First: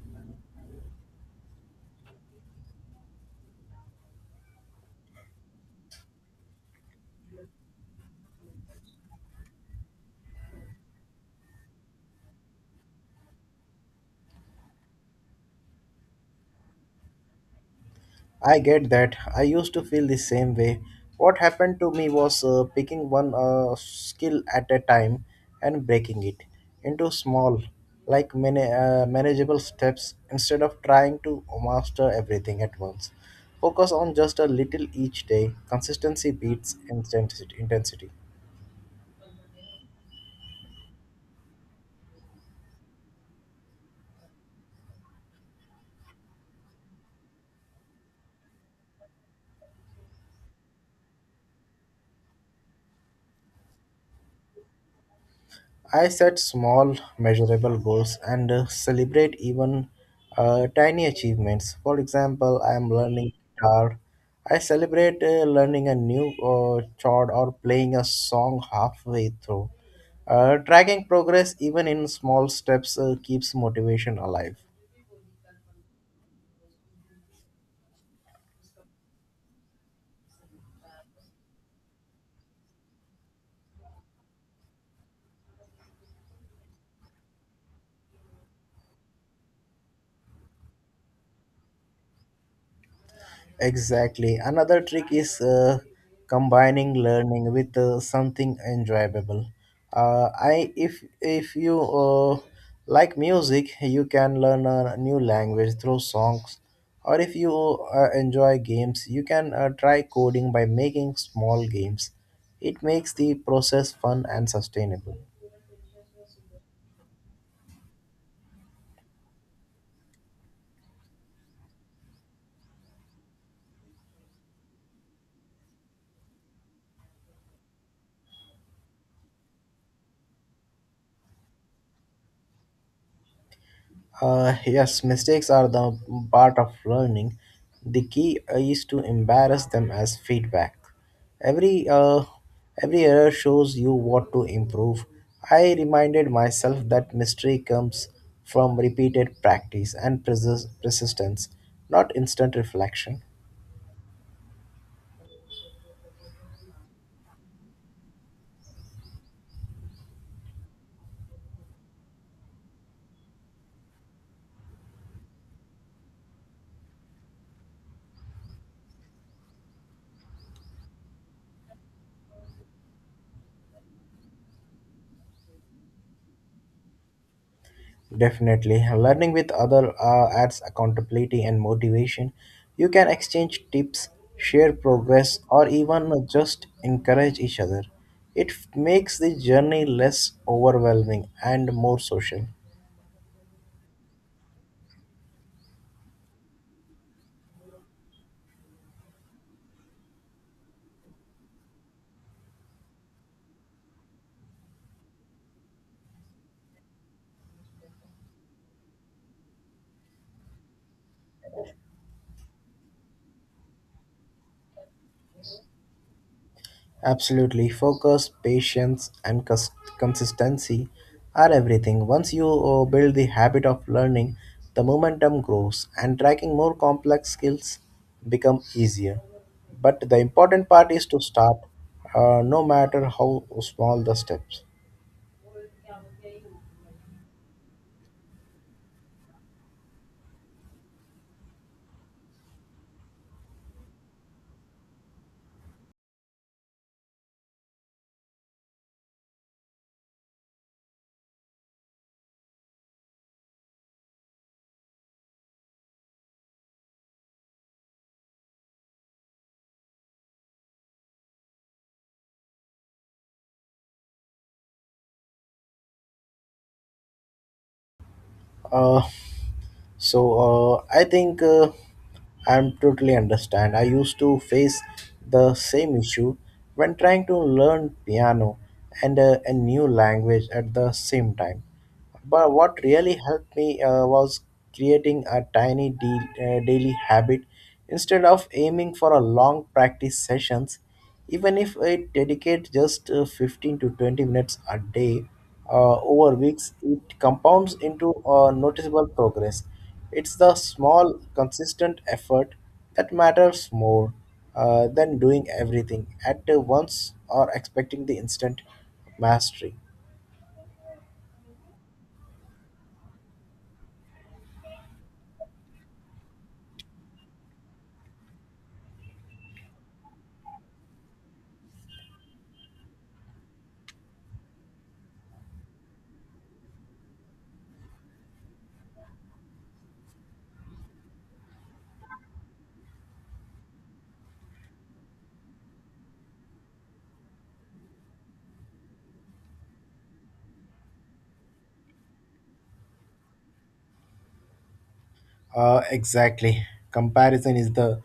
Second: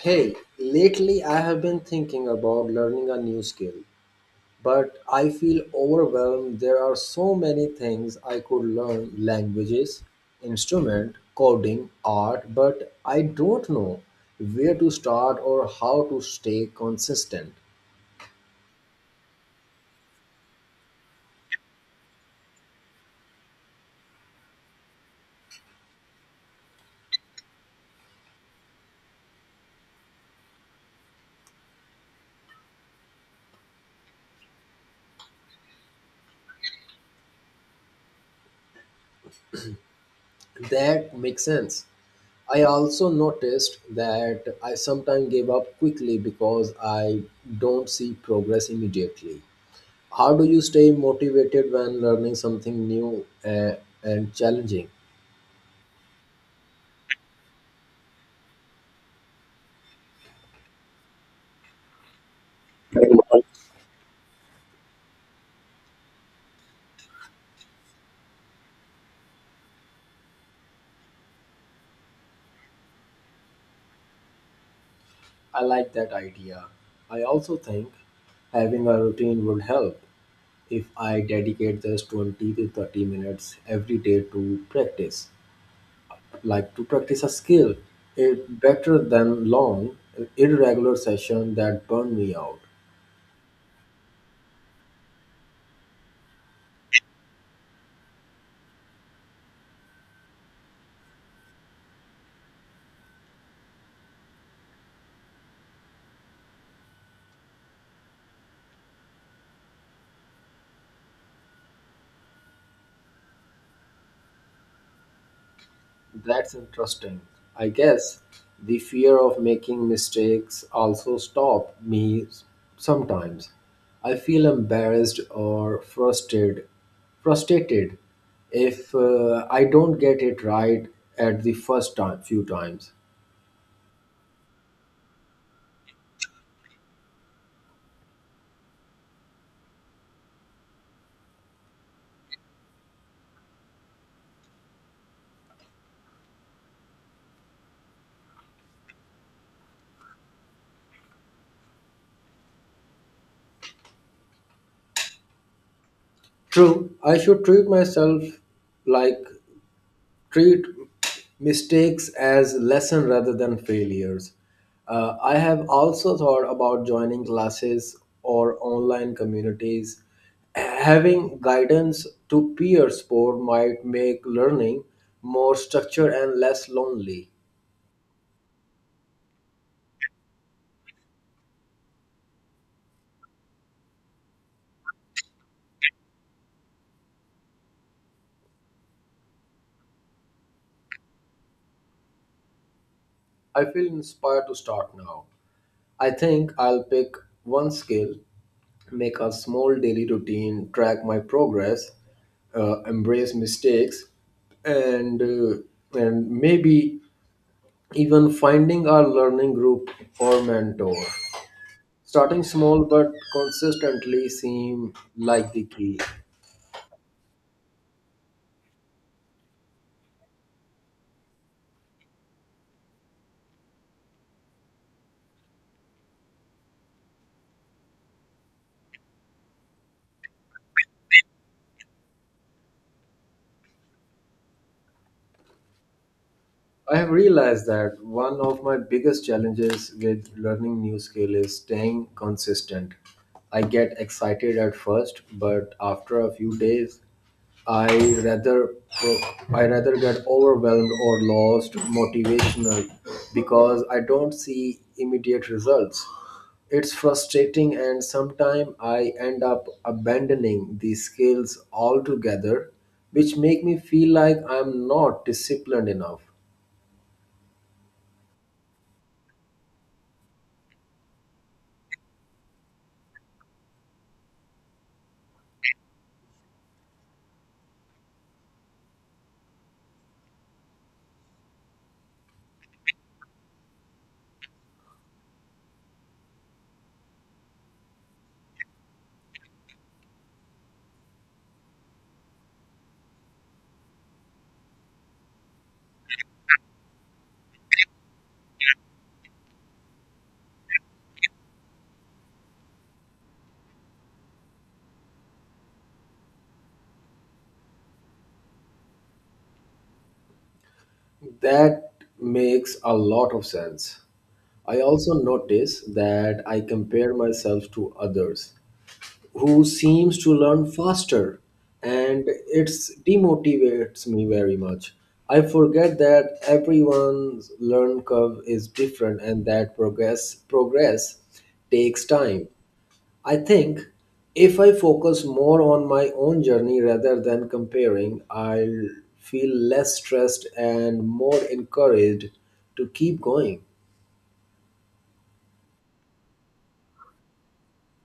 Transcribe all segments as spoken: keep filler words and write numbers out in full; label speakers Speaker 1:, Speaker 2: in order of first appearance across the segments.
Speaker 1: Hey, lately I have been thinking about learning a new skill, but I feel overwhelmed. There are so many things I could learn languages, instrument, coding, art, but I don't know where to start or how to stay consistent.
Speaker 2: I get that. I used to feel the same way. What happened to me was uh, picking one uh, skill at a time and breaking it into small, like many uh, manageable steps instead of trying to master everything at once. Focus on just a little each day. Consistency beats intensity. intensity.
Speaker 1: That makes sense. I also noticed that I sometimes give up quickly because I don't see progress immediately. How do you stay motivated when learning something new uh, and challenging?
Speaker 2: I set small, measurable goals and uh, celebrate even uh, tiny achievements. For example, I am learning guitar. I celebrate uh, learning a new uh, chord or playing a song halfway through. Uh, tracking progress, even in small steps, uh, keeps motivation alive.
Speaker 1: I like that idea. I also think having a routine would help if I dedicate just twenty to thirty minutes every day to practice. Like to practice a skill, it's better than long irregular session that burn me out.
Speaker 2: Exactly. Another trick is uh, combining learning with uh, something enjoyable. Uh, I if if you uh, like music, you can learn a new language through songs, or if you uh, enjoy games, you can uh, try coding by making small games. It makes the process fun and sustainable.
Speaker 1: That's interesting. I guess the fear of making mistakes also stop me sometimes. I feel embarrassed or frustrated frustrated if uh, I don't get it right at the first time few times.
Speaker 2: Uh, yes, mistakes are the part of learning. The key is to embarrass them as feedback. Every uh, every error shows you what to improve. I reminded myself that mystery comes from repeated practice and persis- persistence, not instant reflection.
Speaker 1: True, I should treat myself like treat mistakes as lesson rather than failures. Uh, I have also thought about joining classes or online communities. Having guidance to peer support might make learning more structured and less lonely.
Speaker 2: Definitely. Learning with other uh, adds accountability and motivation. You can exchange tips, share progress, or even just encourage each other. It f- makes the journey less overwhelming and more social.
Speaker 1: I feel inspired to start now. I think I'll pick one skill, make a small daily routine, track my progress, uh, embrace mistakes, and uh, and maybe even finding a learning group or mentor. Starting small but consistently seem like the key.
Speaker 2: Absolutely, focus, patience, and cons- consistency are everything. Once you uh, build the habit of learning, the momentum grows, and tracking more complex skills become easier. But the important part is to start, uh, no matter how small the steps.
Speaker 1: I have realized that one of my biggest challenges with learning new skill is staying consistent. I get excited at first, but after a few days, I rather pro- I rather get overwhelmed or lost motivational because I don't see immediate results. It's frustrating and sometimes I end up abandoning these skills altogether, which make me feel like I'm not disciplined enough.
Speaker 2: Uh, so uh, I think uh, I'm totally understand. I used to face the same issue when trying to learn piano and uh, a new language at the same time. But what really helped me uh, was creating a tiny de- uh, daily habit instead of aiming for a long practice sessions. Even if I dedicate just uh, fifteen to twenty minutes a day, uh, over weeks, it compounds into a noticeable progress. It's the small, consistent effort that matters more uh, than doing everything at once or expecting the instant mastery.
Speaker 1: That makes a lot of sense. I also notice that I compare myself to others who seems to learn faster and it's demotivates me very much. I forget that everyone's learn curve is different and that progress progress takes time. I think if I focus more on my own journey rather than comparing, I'll feel less stressed and more encouraged to keep going.
Speaker 2: Uh, exactly. Comparison is the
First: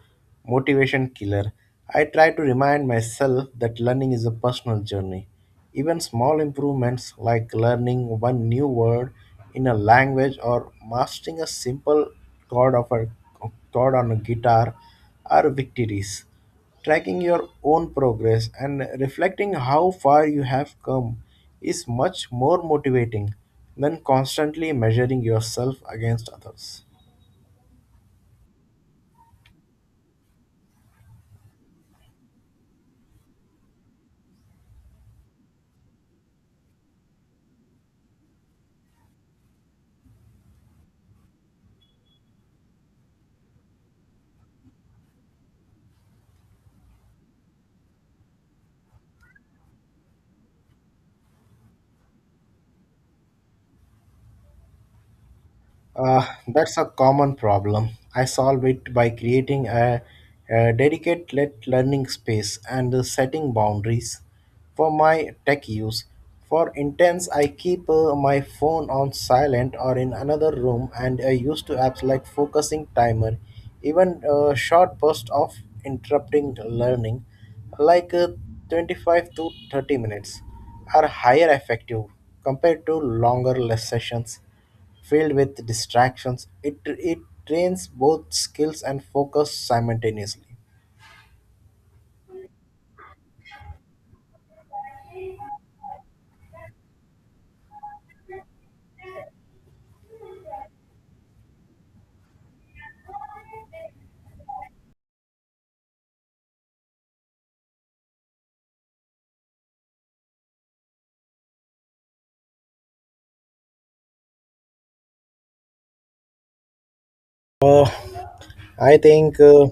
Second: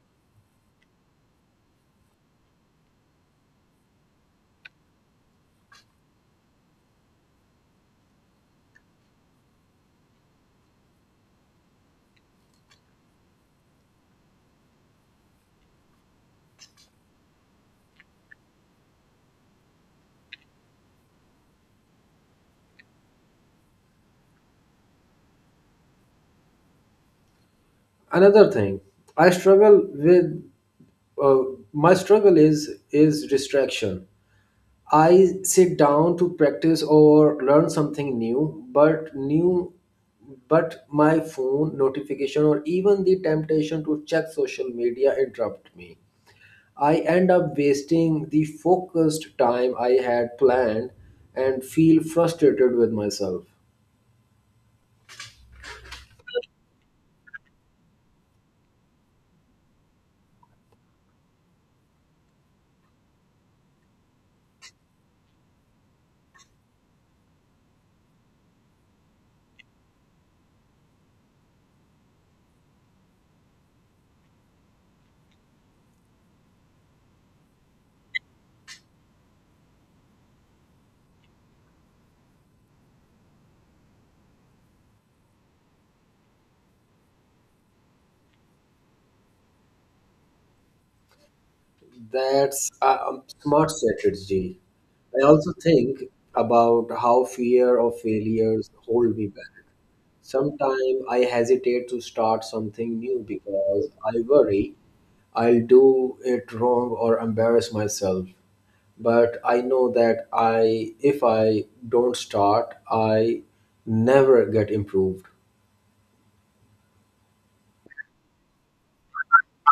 Speaker 2: motivation killer. I try to remind myself that learning is a personal journey. Even small improvements like learning one new word in a language or mastering a simple chord of a chord on a guitar are victories. Tracking your own progress and reflecting how far you have come is much more motivating than constantly measuring yourself against others.
Speaker 1: Another thing I struggle with uh, my struggle is is distraction. I sit down to practice or learn something new, but new but my phone notification or even the temptation to check social media interrupt me. I end up wasting the focused time I had planned and feel frustrated with myself.
Speaker 2: Uh, that's a common problem. I solve it by creating a, a dedicated let- learning space and setting boundaries for my tech use. For intense, I keep uh, my phone on silent or in another room and I use to apps like focusing timer, even a short burst of interrupting learning, like uh, twenty-five to thirty minutes, are higher effective compared to longer less sessions. Filled with distractions, it, it trains both skills and focus simultaneously.
Speaker 1: That's a a smart strategy. I also think about how fear of failures hold me back. Sometimes I hesitate to start something new because I worry I'll do it wrong or embarrass myself. But I know that I if I don't start, I never get improved.
Speaker 2: Uh, I think. Uh,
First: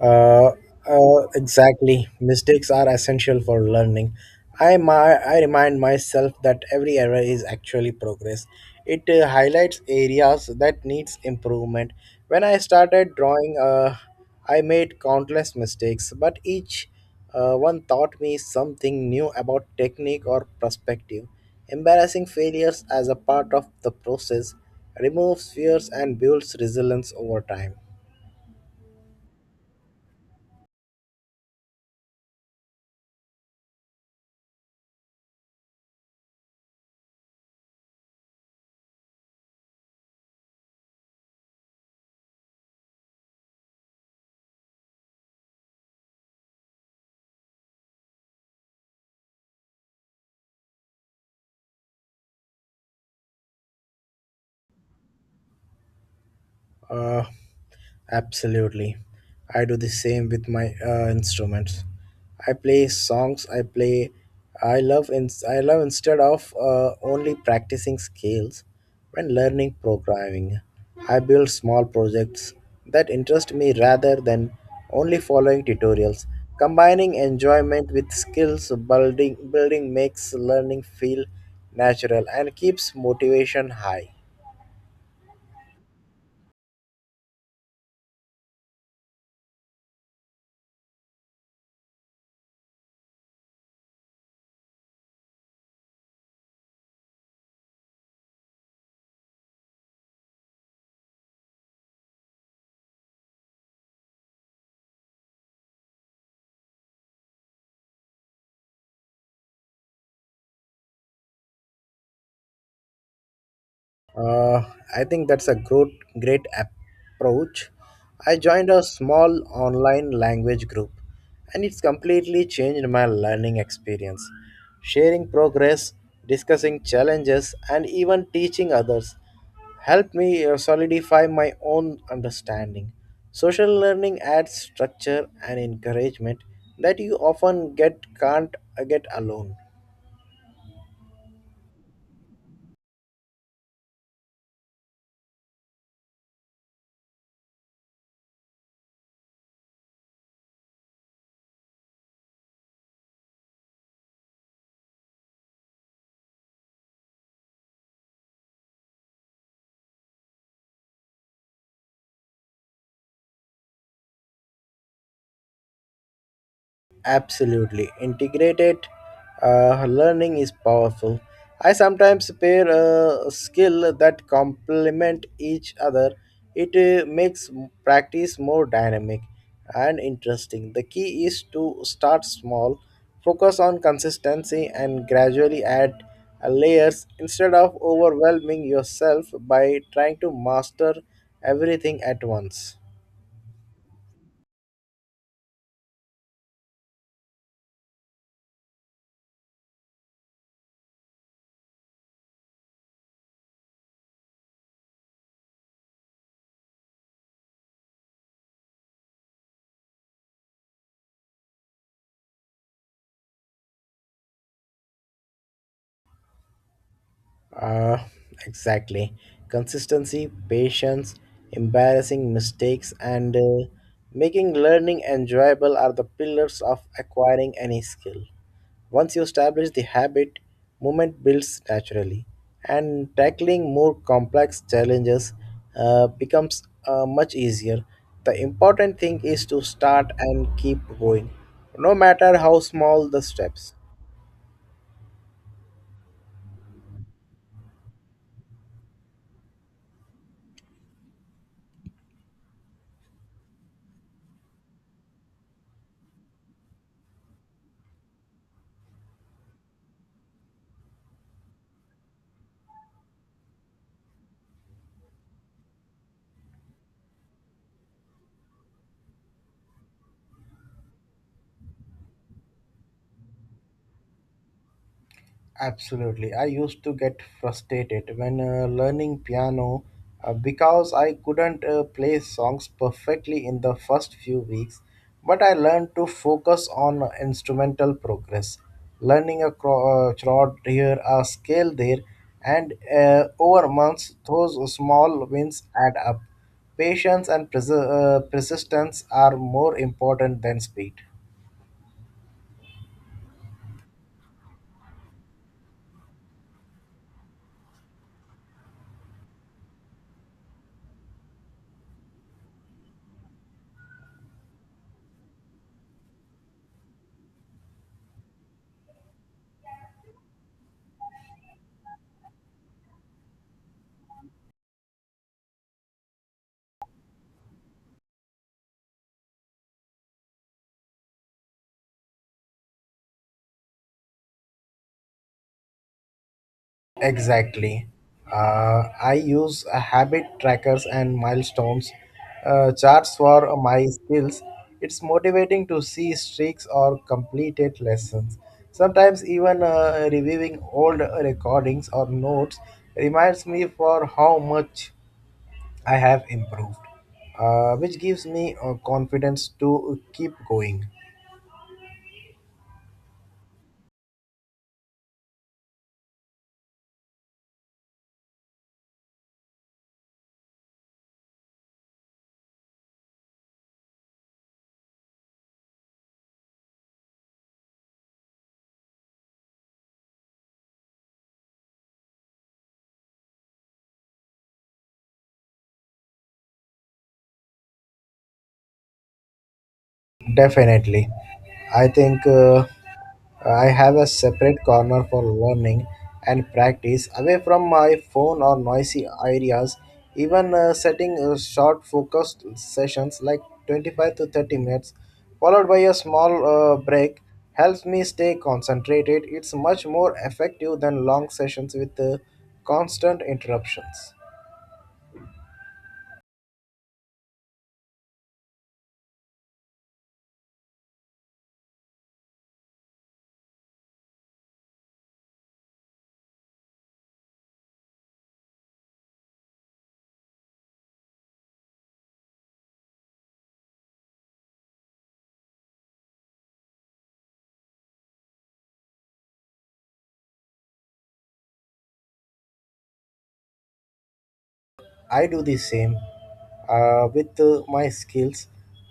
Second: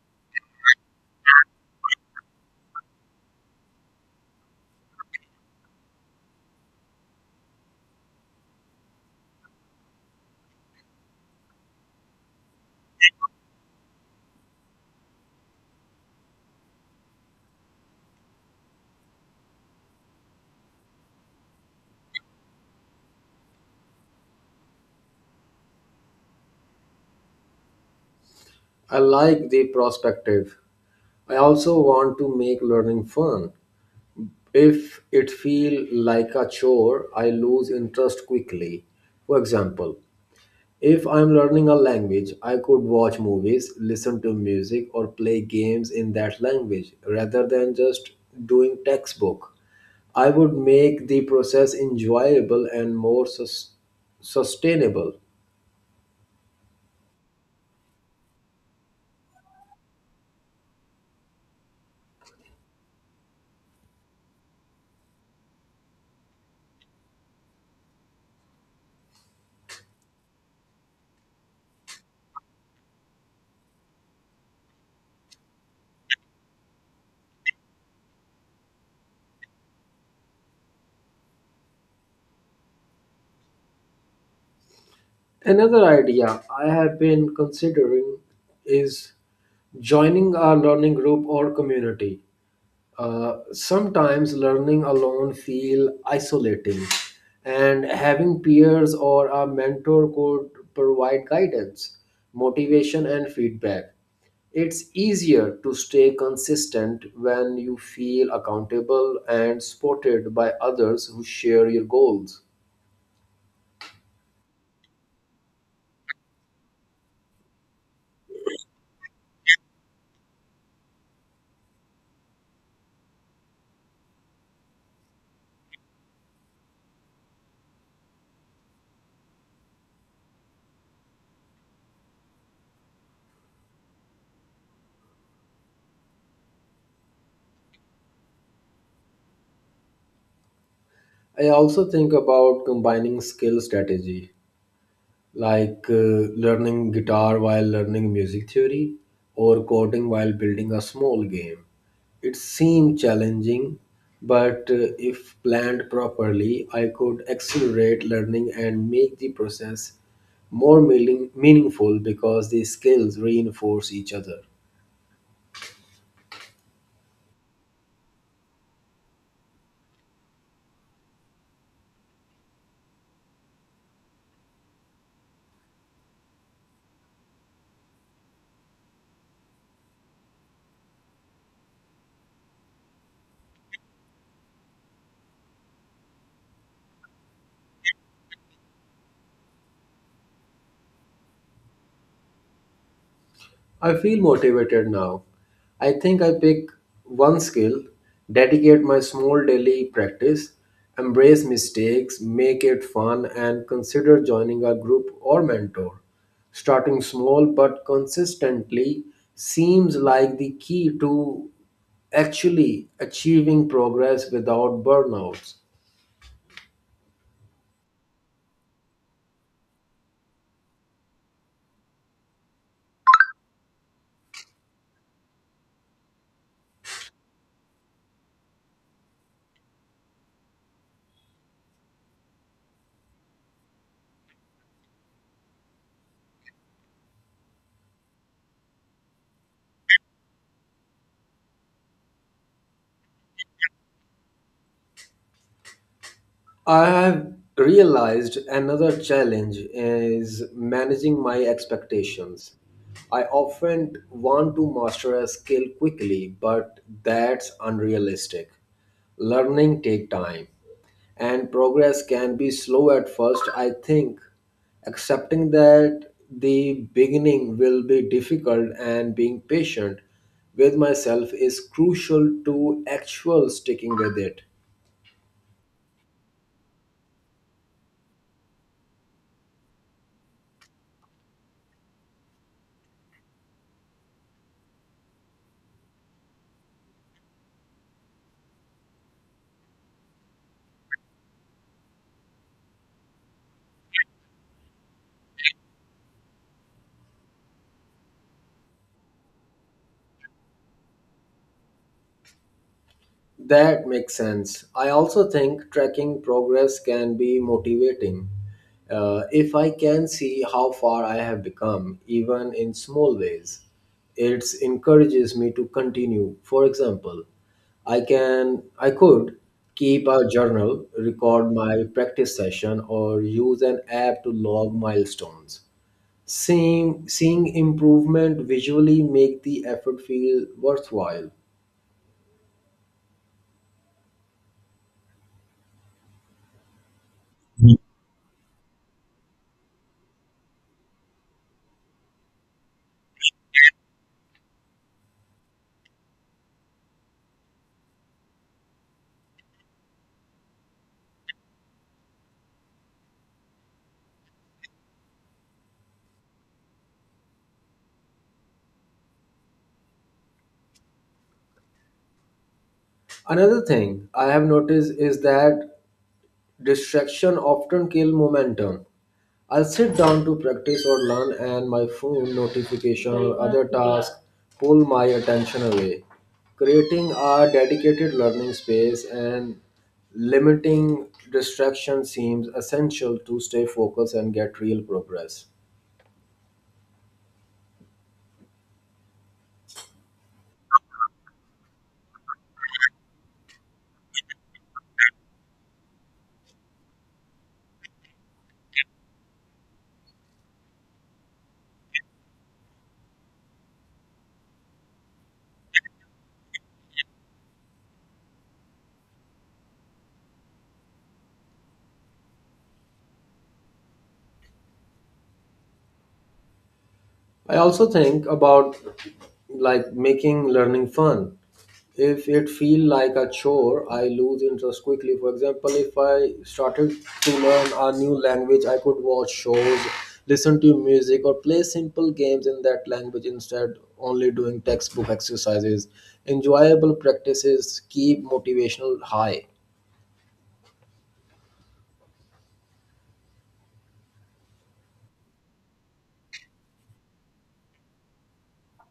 Speaker 2: Uh, uh, exactly. Mistakes are essential for learning. I, my, I remind myself that every error is actually progress. It uh, highlights areas that needs improvement. When I started drawing, uh, I made countless mistakes, but each uh, one taught me something new about technique or perspective. Embarrassing failures as a part of the process removes fears and builds resilience over time.
Speaker 1: I like the perspective. I also want to make learning fun. If it feels like a chore, I lose interest quickly. For example, if I'm learning a language, I could watch movies, listen to music, or play games in that language rather than just doing textbook. I would make the process enjoyable and more sus- sustainable.
Speaker 2: Uh, Absolutely. I do the same with my uh, instruments. I play songs. I play. I love. In, I love instead of uh, only practicing scales. When learning programming, I build small projects that interest me rather than only following tutorials. Combining enjoyment with skills building building makes learning feel natural and keeps motivation high.
Speaker 1: Another idea I have been considering is joining a learning group or community. Uh, sometimes learning alone feel isolating, and having peers or a mentor could provide guidance, motivation, and feedback. It's easier to stay consistent when you feel accountable and supported by others who share your goals.
Speaker 2: Uh, I think that's a great, great approach. I joined a small online language group and it's completely changed my learning experience. Sharing progress, discussing challenges, and even teaching others helped me uh, solidify my own understanding. Social learning adds structure and encouragement that you often get can't uh, get alone.
Speaker 1: I also think about combining skill strategy, like uh, learning guitar while learning music theory or coding while building a small game. It seemed challenging, but uh, if planned properly, I could accelerate learning and make the process more meaning- meaningful because the skills reinforce each other.
Speaker 2: Absolutely. Integrated uh, learning is powerful. I sometimes pair a skill that complement each other. It uh, makes practice more dynamic and interesting. The key is to start small, focus on consistency, and gradually add uh, layers instead of overwhelming yourself by trying to master everything at once.
Speaker 1: I feel motivated now. I think I pick one skill, dedicate my small daily practice, embrace mistakes, make it fun, and consider joining a group or mentor. Starting small but consistently seems like the key to actually achieving progress without burnouts.
Speaker 2: Uh, exactly. Consistency, patience, embarrassing mistakes, and uh, making learning enjoyable are the pillars of acquiring any skill. Once you establish the habit, movement builds naturally, and tackling more complex challenges uh, becomes uh, much easier. The important thing is to start and keep going, no matter how small the steps.
Speaker 1: I have realized another challenge is managing my expectations. I often want to master a skill quickly, but that's unrealistic. Learning take time and progress can be slow at first. I think accepting that the beginning will be difficult and being patient with myself is crucial to actual sticking with it.
Speaker 2: Absolutely. I used to get frustrated when uh, learning piano uh, because I couldn't uh, play songs perfectly in the first few weeks, but I learned to focus on instrumental progress, learning a chord uh, chord here, a scale there, and uh, over months, those small wins add up. Patience and perse- uh, persistence are more important than speed.
Speaker 1: That makes sense. I also think tracking progress can be motivating. Uh, if I can see how far I have become, even in small ways, it encourages me to continue. For example, I can I could keep a journal, record my practice session, or use an app to log milestones. Seeing seeing improvement visually make the effort feel worthwhile.
Speaker 2: Exactly. Uh, I use a habit trackers and milestones uh, charts for my skills. It's motivating to see streaks or completed lessons. Sometimes even uh, reviewing old recordings or notes reminds me for how much I have improved, uh, which gives me uh, confidence to keep going.
Speaker 1: Another thing I have noticed is that distraction often kill momentum. I'll sit down to practice or learn and my phone notification or other task pull my attention away. Creating a dedicated learning space and limiting distraction seems essential to stay focused and get real progress.
Speaker 2: Definitely. I think uh, I have a separate corner for learning and practice away from my phone or noisy areas. Even uh, setting uh, short focused sessions like twenty-five to thirty minutes, followed by a small uh, break, helps me stay concentrated. It's much more effective than long sessions with uh, constant interruptions.
Speaker 1: I also think about like making learning fun. If it feel like a chore, I lose interest quickly. For example, if I started to learn a new language, I could watch shows, listen to music, or play simple games in that language instead only doing textbook exercises. Enjoyable practices keep motivational high.
Speaker 2: I do the same uh, with uh, my skills.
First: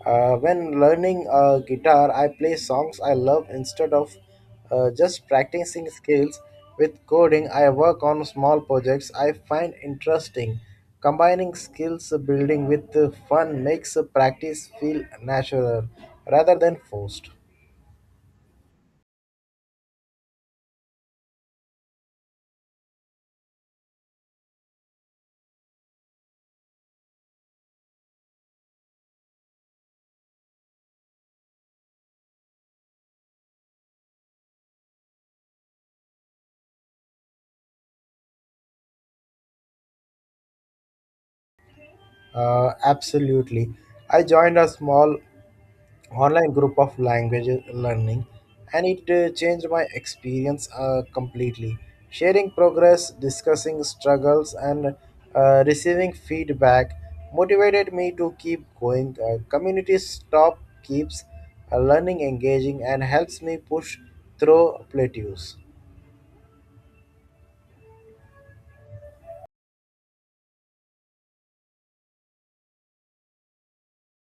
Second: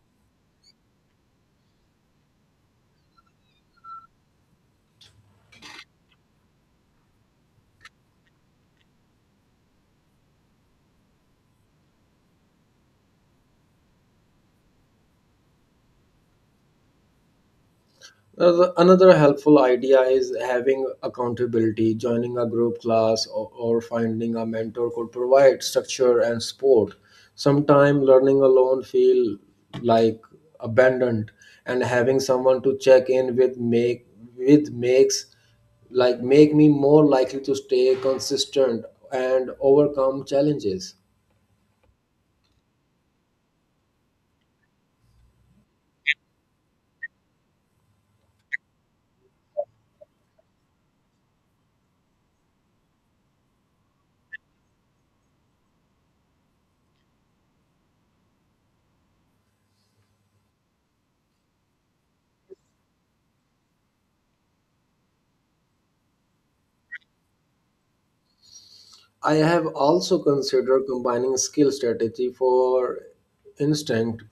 Speaker 2: Uh, when learning uh, guitar, I play songs I love instead of uh, just practicing skills. With coding, I work on small projects I find interesting. Combining skills building with uh, fun makes uh, practice feel natural rather than forced.
Speaker 1: Another another helpful idea is having accountability. Joining a group class or, or finding a mentor could provide structure and support. Sometimes learning alone feel like abandoned, and having someone to check in with make with makes like make me more likely to stay consistent and overcome challenges.
Speaker 2: Uh, absolutely. I joined a small online group of language learning and it uh, changed my experience uh, completely. Sharing progress, discussing struggles, and uh, receiving feedback motivated me to keep going. Uh, community stop keeps uh, learning engaging and helps me push through plateaus.
Speaker 1: I have also considered combining skill strategy for instinct,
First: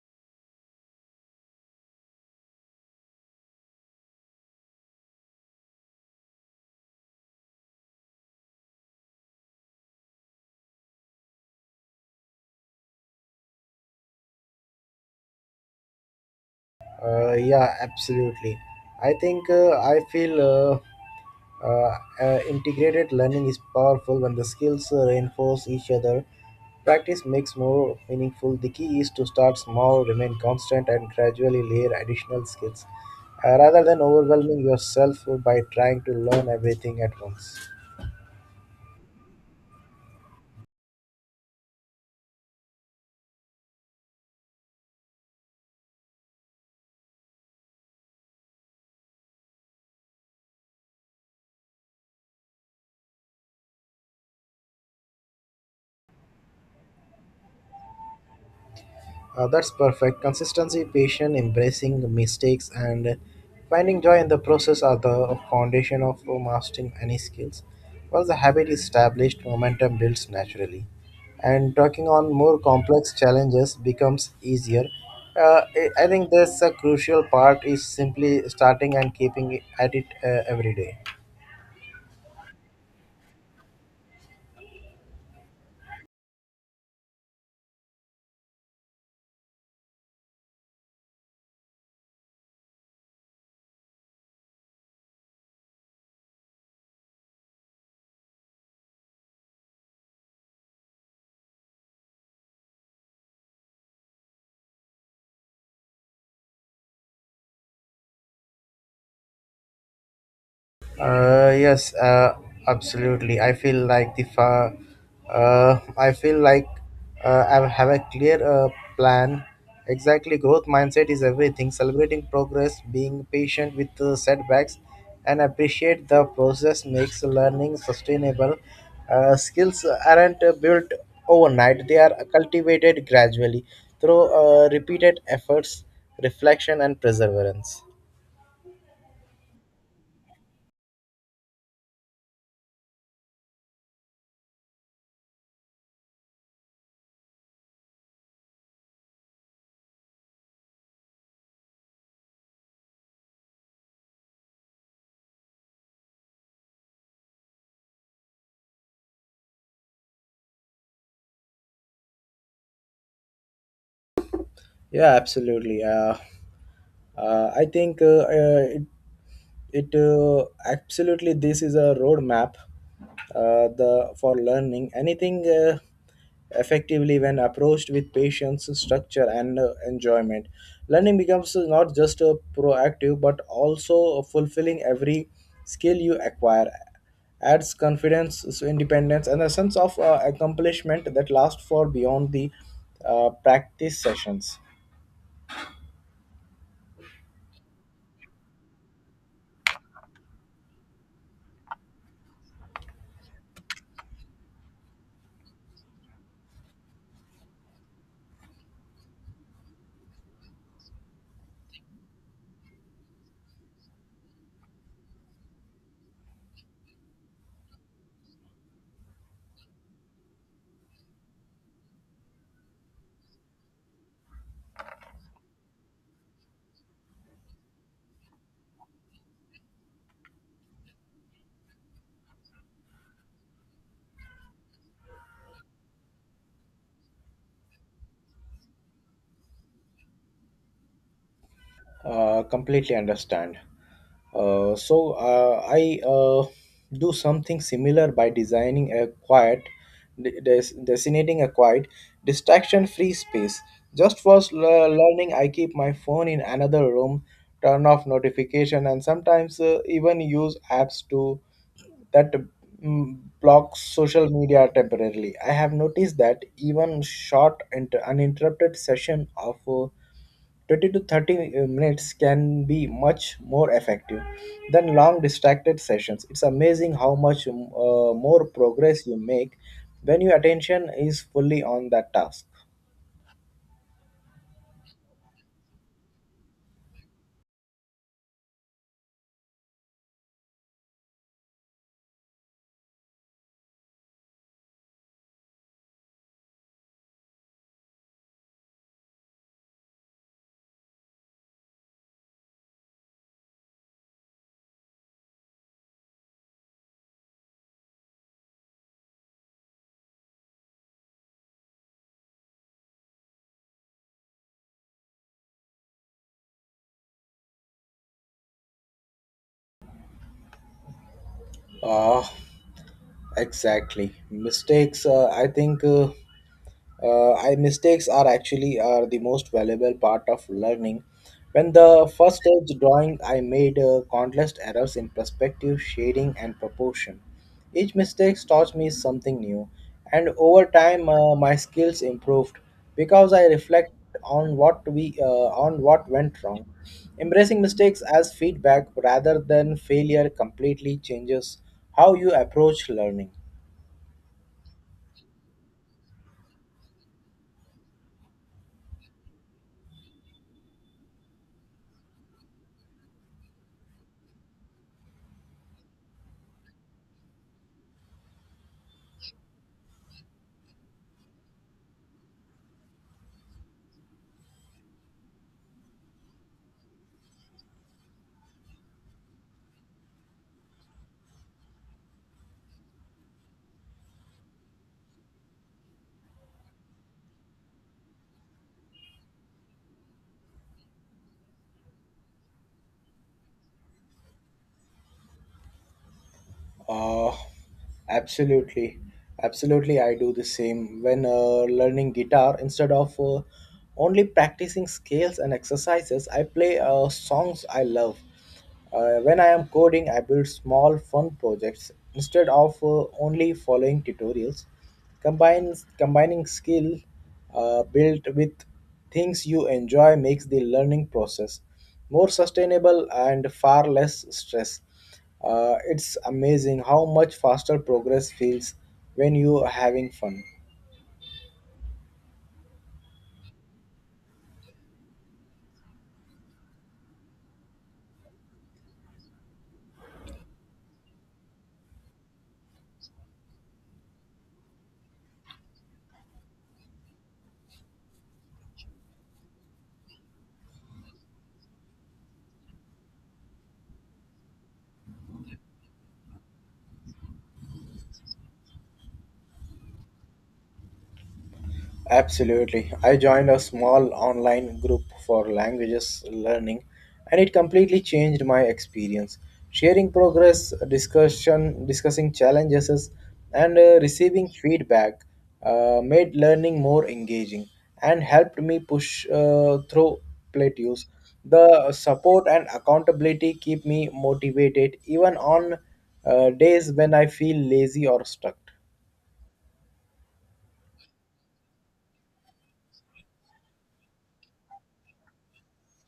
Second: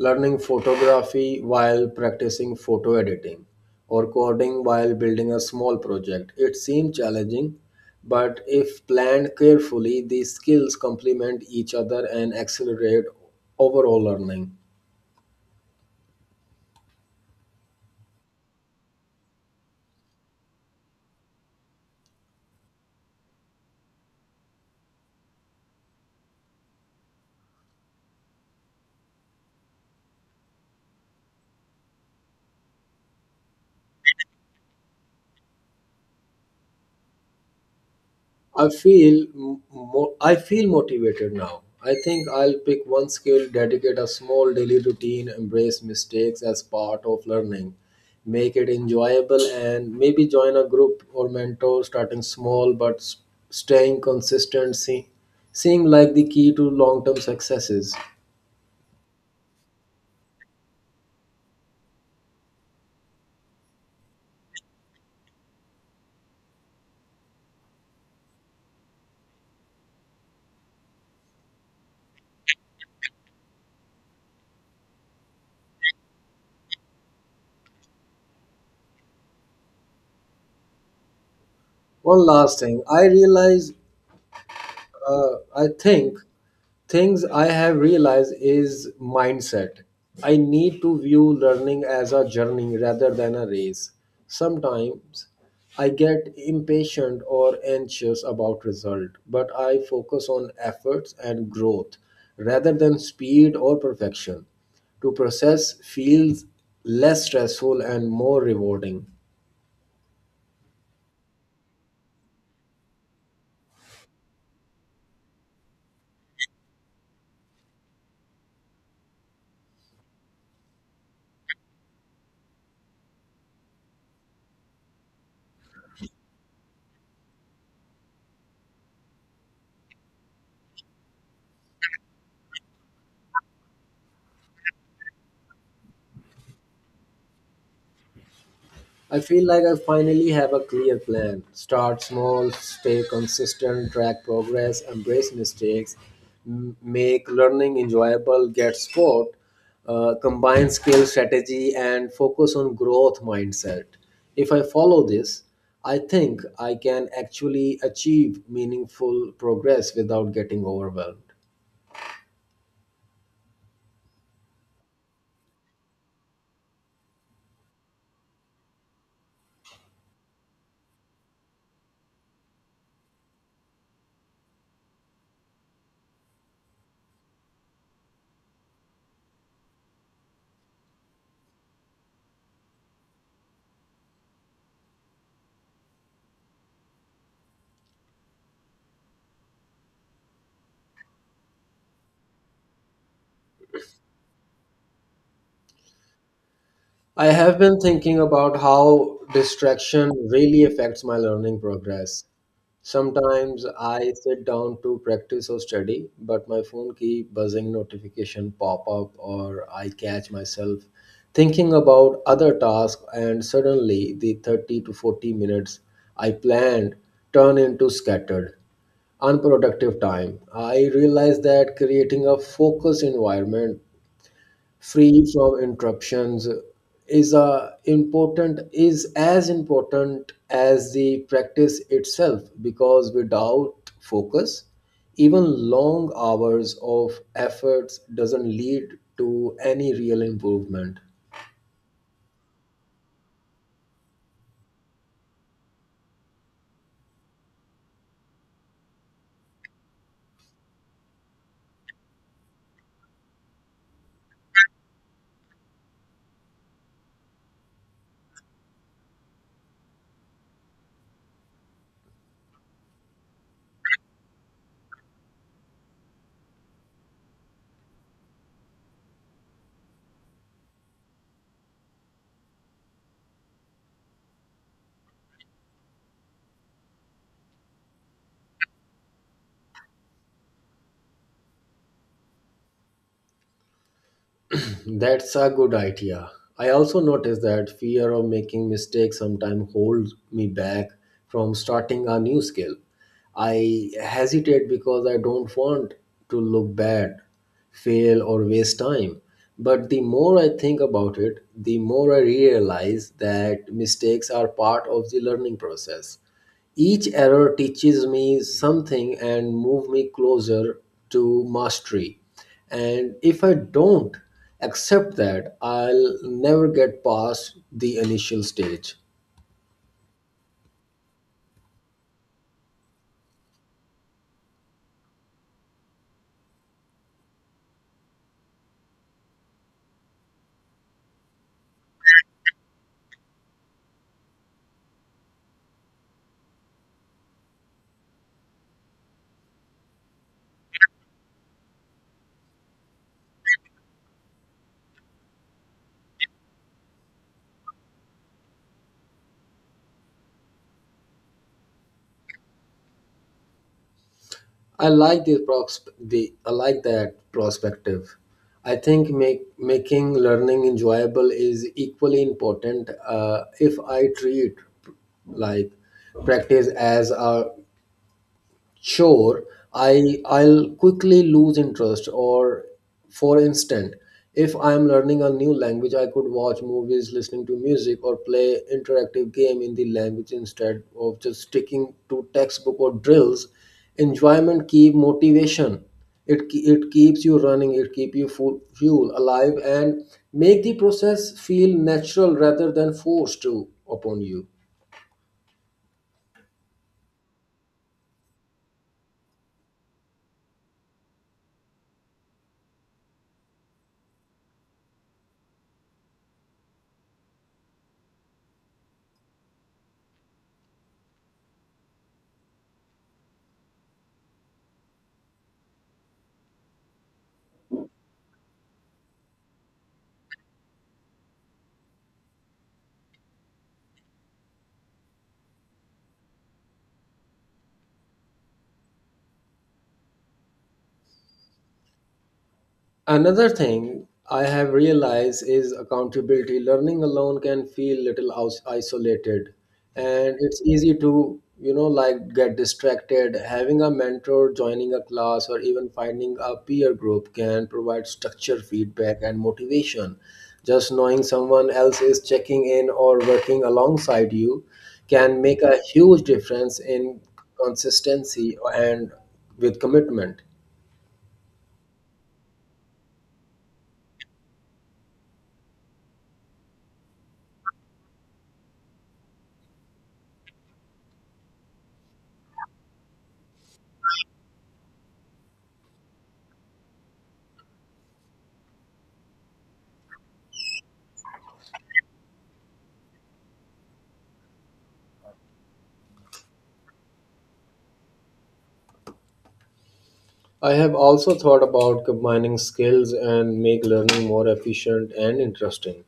Speaker 1: learning photography while practicing photo editing, or coding while building a small project. It seems challenging, but if planned carefully, these skills complement each other and accelerate overall learning.
Speaker 2: Uh, yeah, absolutely. I think uh, I feel uh, uh, uh, integrated learning is powerful when the skills uh, reinforce each other. Practice makes more meaningful. The key is to start small, remain constant, and gradually layer additional skills uh, rather than overwhelming yourself by trying to learn everything at once.
Speaker 1: I feel m- mo- I feel motivated now. I think I'll pick one skill, dedicate a small daily routine, embrace mistakes as part of learning, make it enjoyable, and maybe join a group or mentor. Starting small but s- staying consistent se- seem like the key to long-term successes.
Speaker 2: Uh, that's perfect. Consistency, patience, embracing mistakes, and finding joy in the process are the foundation of mastering any skills. Once the habit is established, momentum builds naturally. And talking on more complex challenges becomes easier. Uh, I I think that's a crucial part is simply starting and keeping at it uh, every day.
Speaker 1: One last thing, I realize uh, I think things I have realized is mindset. I need to view learning as a journey rather than a race. Sometimes I get impatient or anxious about result, but I focus on efforts and growth rather than speed or perfection. To process feels less stressful and more rewarding.
Speaker 2: Uh, yes, uh, absolutely. I feel like the fa- uh, I feel like uh, I have a clear uh, plan. Exactly, growth mindset is everything. Celebrating progress, being patient with uh, setbacks, and appreciate the process makes learning sustainable. Uh, skills aren't uh, built overnight; they are cultivated gradually through uh, repeated efforts, reflection, and perseverance.
Speaker 1: I feel like I finally have a clear plan. Start small, stay consistent, track progress, embrace mistakes, m- make learning enjoyable, get sport, uh, combine skill strategy, and focus on growth mindset. If I follow this, I think I can actually achieve meaningful progress without getting overwhelmed.
Speaker 2: Yeah, absolutely. Uh, uh, I think uh, uh, it it uh, absolutely this is a roadmap uh, the for learning anything uh, effectively when approached with patience, structure, and uh, enjoyment. Learning becomes not just a proactive but also fulfilling. Every skill you acquire adds confidence, so independence, and a sense of uh, accomplishment that lasts for beyond the uh, practice sessions.
Speaker 1: I have been thinking about how distraction really affects my learning progress. Sometimes I sit down to practice or study, but my phone keep buzzing notification pop up or I catch myself thinking about other tasks and suddenly the thirty to forty minutes I planned turn into scattered unproductive time. I realized that creating a focused environment free from interruptions is a important is as important as the practice itself because without focus even long hours of efforts doesn't lead to any real improvement.
Speaker 2: Uh, completely understand. Uh, so uh, I uh, do something similar by designing a quiet, de- des- designating a quiet, distraction-free space. Just for s- le- learning, I keep my phone in another room, turn off notification, and sometimes uh, even use apps to that mm, block social media temporarily. I have noticed that even short, inter- uninterrupted session of uh, twenty to thirty uh, minutes can be much more effective than long distracted sessions. It's amazing how much um, uh, more progress you make when your attention is fully on that task.
Speaker 1: That's a good idea. I also noticed that fear of making mistakes sometimes holds me back from starting a new skill. I hesitate because I don't want to look bad, fail, or waste time. But the more I think about it, the more I realize that mistakes are part of the learning process. Each error teaches me something and move me closer to mastery. And if I don't accept that, I'll never get past the initial stage.
Speaker 2: Ah, exactly. Mistakes, uh, I think. Uh, uh, I Mistakes are actually are the most valuable part of learning. When the first stage drawing, I made uh, countless errors in perspective, shading, and proportion. Each mistake taught me something new, and over time, uh, my skills improved because I reflect on what we uh, on what went wrong. Embracing mistakes as feedback rather than failure completely changes how you approach learning.
Speaker 1: I like the, prox- the I like that perspective. I think make, making learning enjoyable is equally important. Uh, if I treat like practice as a sure, I I'll quickly lose interest. Or for instance, if I'm learning a new language, I could watch movies, listening to music, or play interactive game in the language instead of just sticking to textbook or drills. Enjoyment keep motivation. It ke- it keeps you running, it keep you full fuel alive and make the process feel natural rather than forced to upon you.
Speaker 2: Uh, absolutely. Absolutely, I do the same. When uh, learning guitar, instead of uh, only practicing scales and exercises, I play uh, songs I love. Uh, when I am coding, I build small fun projects instead of uh, only following tutorials. Combines, combining skill uh, built with things you enjoy makes the learning process more sustainable and far less stress. Uh, it's amazing how much faster progress feels when you are having fun.
Speaker 1: Another thing I have realized is accountability. Learning alone can feel little aus- isolated and it's easy to, you know, like get distracted. Having a mentor, joining a class, or even finding a peer group can provide structure, feedback, and motivation. Just knowing someone else is checking in or working alongside you can make a huge difference in consistency and with commitment.
Speaker 2: Absolutely. I joined a small online group for languages learning and it completely changed my experience. Sharing progress, discussion, discussing challenges and uh, receiving feedback uh, made learning more engaging and helped me push uh, through plateaus. The support and accountability keep me motivated even on uh, days when I feel lazy or stuck.
Speaker 1: I have also thought about combining skills and make learning more efficient and interesting.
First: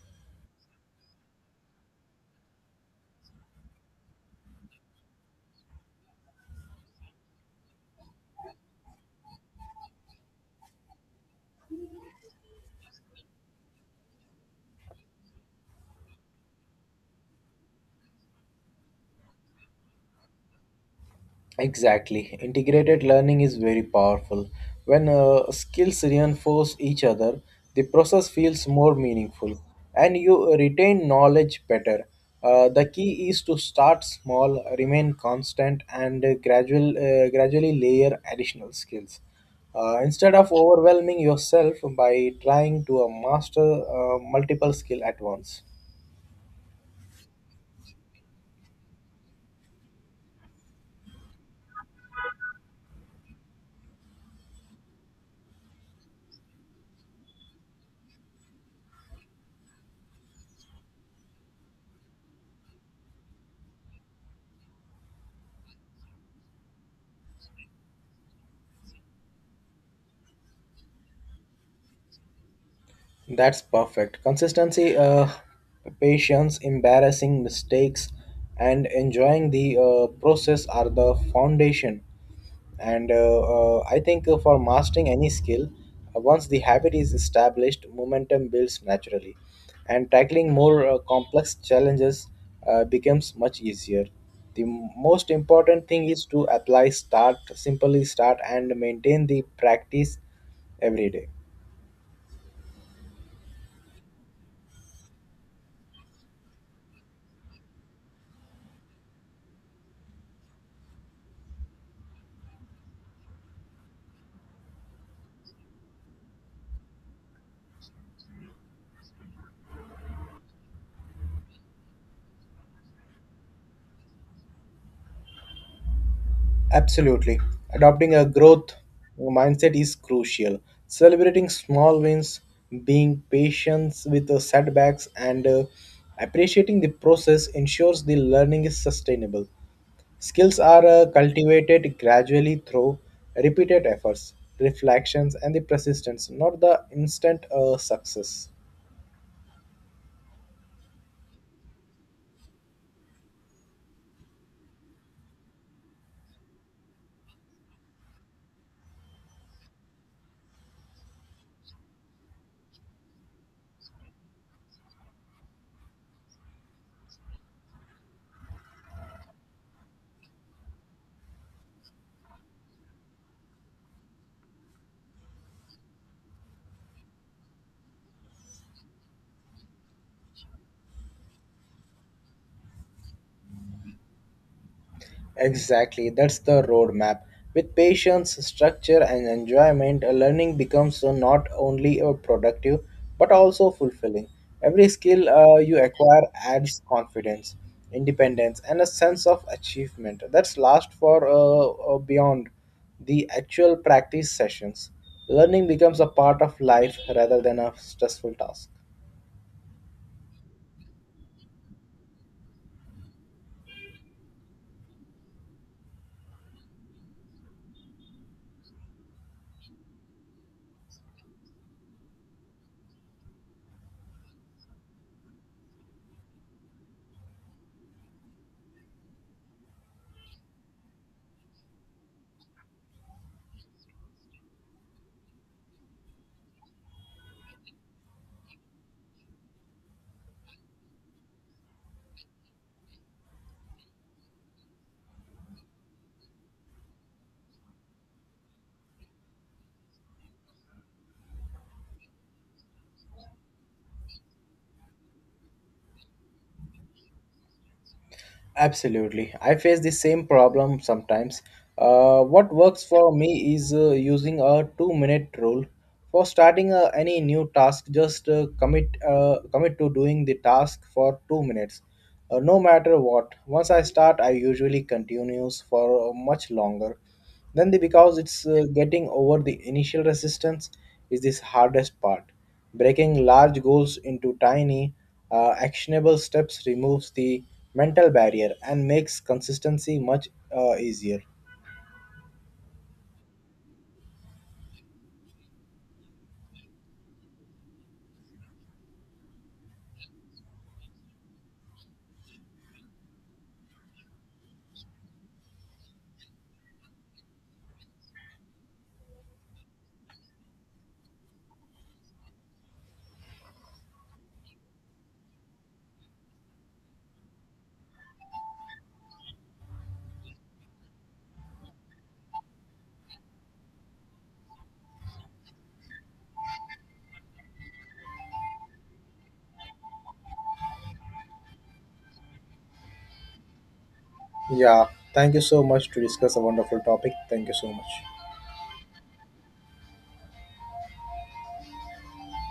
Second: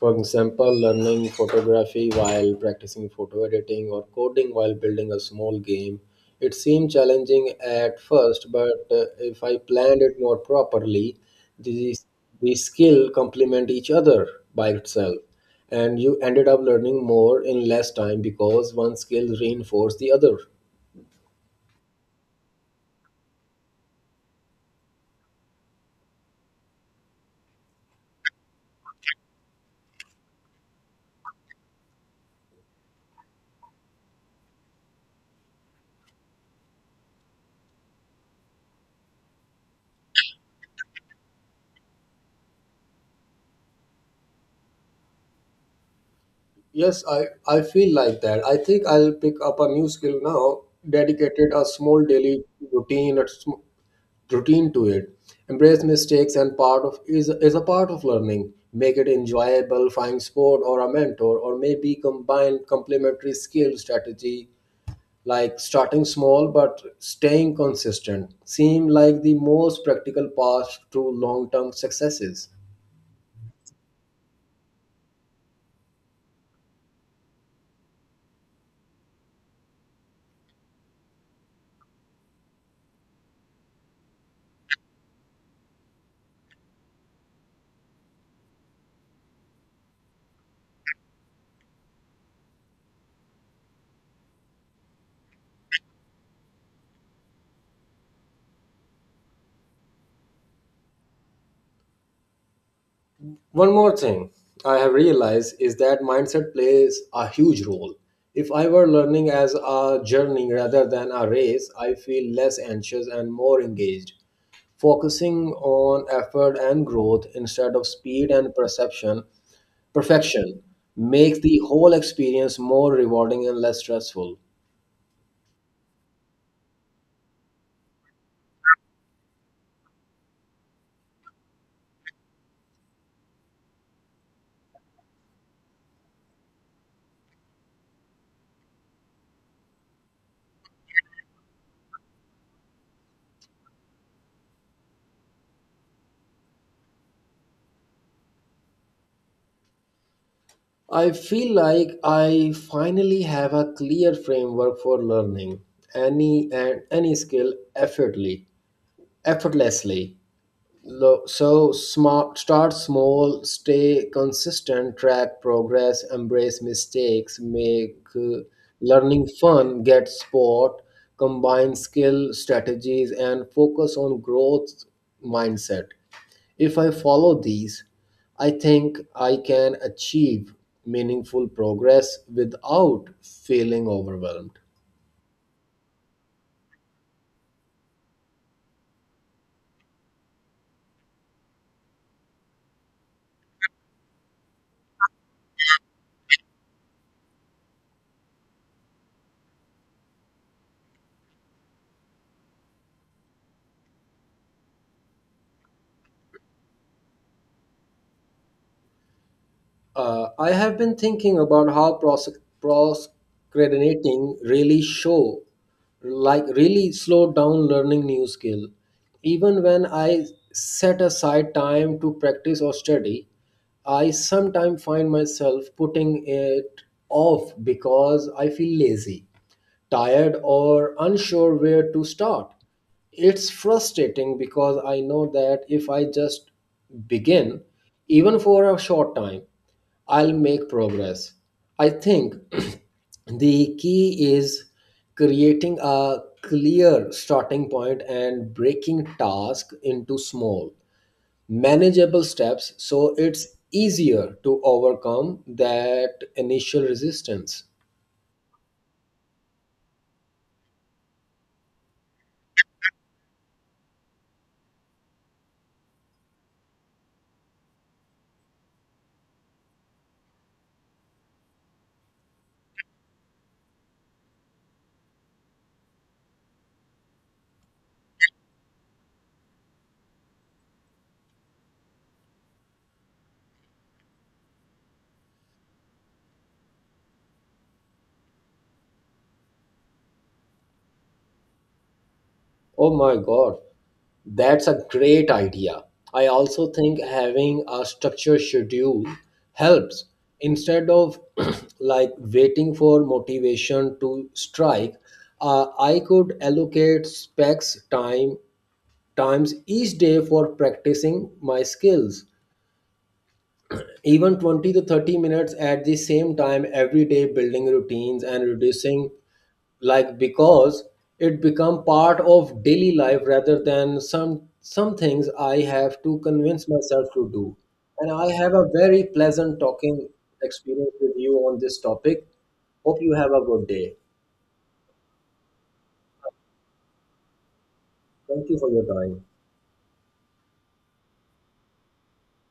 Speaker 1: For example, learning photography while practicing photo editing or coding while building a small game. It seemed challenging at first, but uh, if I planned it more properly, these the skill complement each other by itself and you ended up learning more in less time because one skill reinforced the other.
Speaker 2: Exactly. Integrated learning is very powerful. When uh, skills reinforce each other, the process feels more meaningful and you retain knowledge better. Uh, the key is to start small, remain constant, and uh, gradual, uh, gradually layer additional skills. Uh, instead of overwhelming yourself by trying to uh, master uh, multiple skill at once.
Speaker 1: Yes, I, I feel like that. I think I'll pick up a new skill now, dedicated a small daily routine a sm- routine to it. Embrace mistakes and part of is is a part of learning. Make it enjoyable, find sport or a mentor, or maybe combine complementary skill strategy like starting small but staying consistent. Seem like the most practical path to long term successes.
Speaker 2: That's perfect. Consistency, uh, patience, embarrassing mistakes, and enjoying the uh, process are the foundation. And uh, uh, I think uh, for mastering any skill, uh, once the habit is established, momentum builds naturally, and tackling more uh, complex challenges uh, becomes much easier. The m- most important thing is to apply, start, simply start, and maintain the practice every day.
Speaker 1: One more thing I have realized is that mindset plays a huge role. If I were learning as a journey rather than a race, I feel less anxious and more engaged. Focusing on effort and growth instead of speed and perception, perfection makes the whole experience more rewarding and less stressful.
Speaker 2: Absolutely. Adopting a growth mindset is crucial. Celebrating small wins, being patient with the setbacks, and uh, appreciating the process ensures the learning is sustainable. Skills are uh, cultivated gradually through repeated efforts, reflections, and the persistence, not the instant uh, success.
Speaker 1: I feel like I finally have a clear framework for learning any and any skill effortly, effortlessly. Lo- So smart, start small, stay consistent, track progress, embrace mistakes, make uh, learning fun, get sport, combine skill, strategies, and focus on growth mindset. If I follow these, I think I can achieve meaningful progress without feeling overwhelmed.
Speaker 2: Exactly, that's the roadmap. With patience, structure, and enjoyment, a learning becomes uh, not only uh, productive but also fulfilling. Every skill uh, you acquire adds confidence, independence, and a sense of achievement that's last for uh, uh, beyond the actual practice sessions. Learning becomes a part of life rather than a stressful task.
Speaker 1: Uh, I have been thinking about how prosec- procrastinating really show, like really slow down learning new skill. Even when I set aside time to practice or study, I sometimes find myself putting it off because I feel lazy, tired, or unsure where to start. It's frustrating because I know that if I just begin, even for a short time, I'll make progress. I think the key is creating a clear starting point and breaking task into small, manageable steps so it's easier to overcome that initial resistance.
Speaker 2: Absolutely. I face the same problem sometimes. Uh, what works for me is uh, using a two minute rule. For starting uh, any new task, just uh, commit, uh, commit to doing the task for two minutes, uh, no matter what. Once I start, I usually continues for uh, much longer then the because it's uh, getting over the initial resistance is this hardest part. Breaking large goals into tiny uh, actionable steps removes the mental barrier and makes consistency much uh, easier.
Speaker 1: Oh my God, that's a great idea. I also think having a structured schedule helps. Instead of like waiting for motivation to strike, uh, I could allocate specs time times each day for practicing my skills. Even twenty to thirty minutes at the same time every day building routines and reducing like because it become part of daily life rather than some some things I have to convince myself to do. And I have a very pleasant talking experience with you on this topic. Hope you have a good day.
Speaker 2: Yeah, thank you so much to discuss a wonderful topic. Thank you so much.
Speaker 1: Thank you for your time.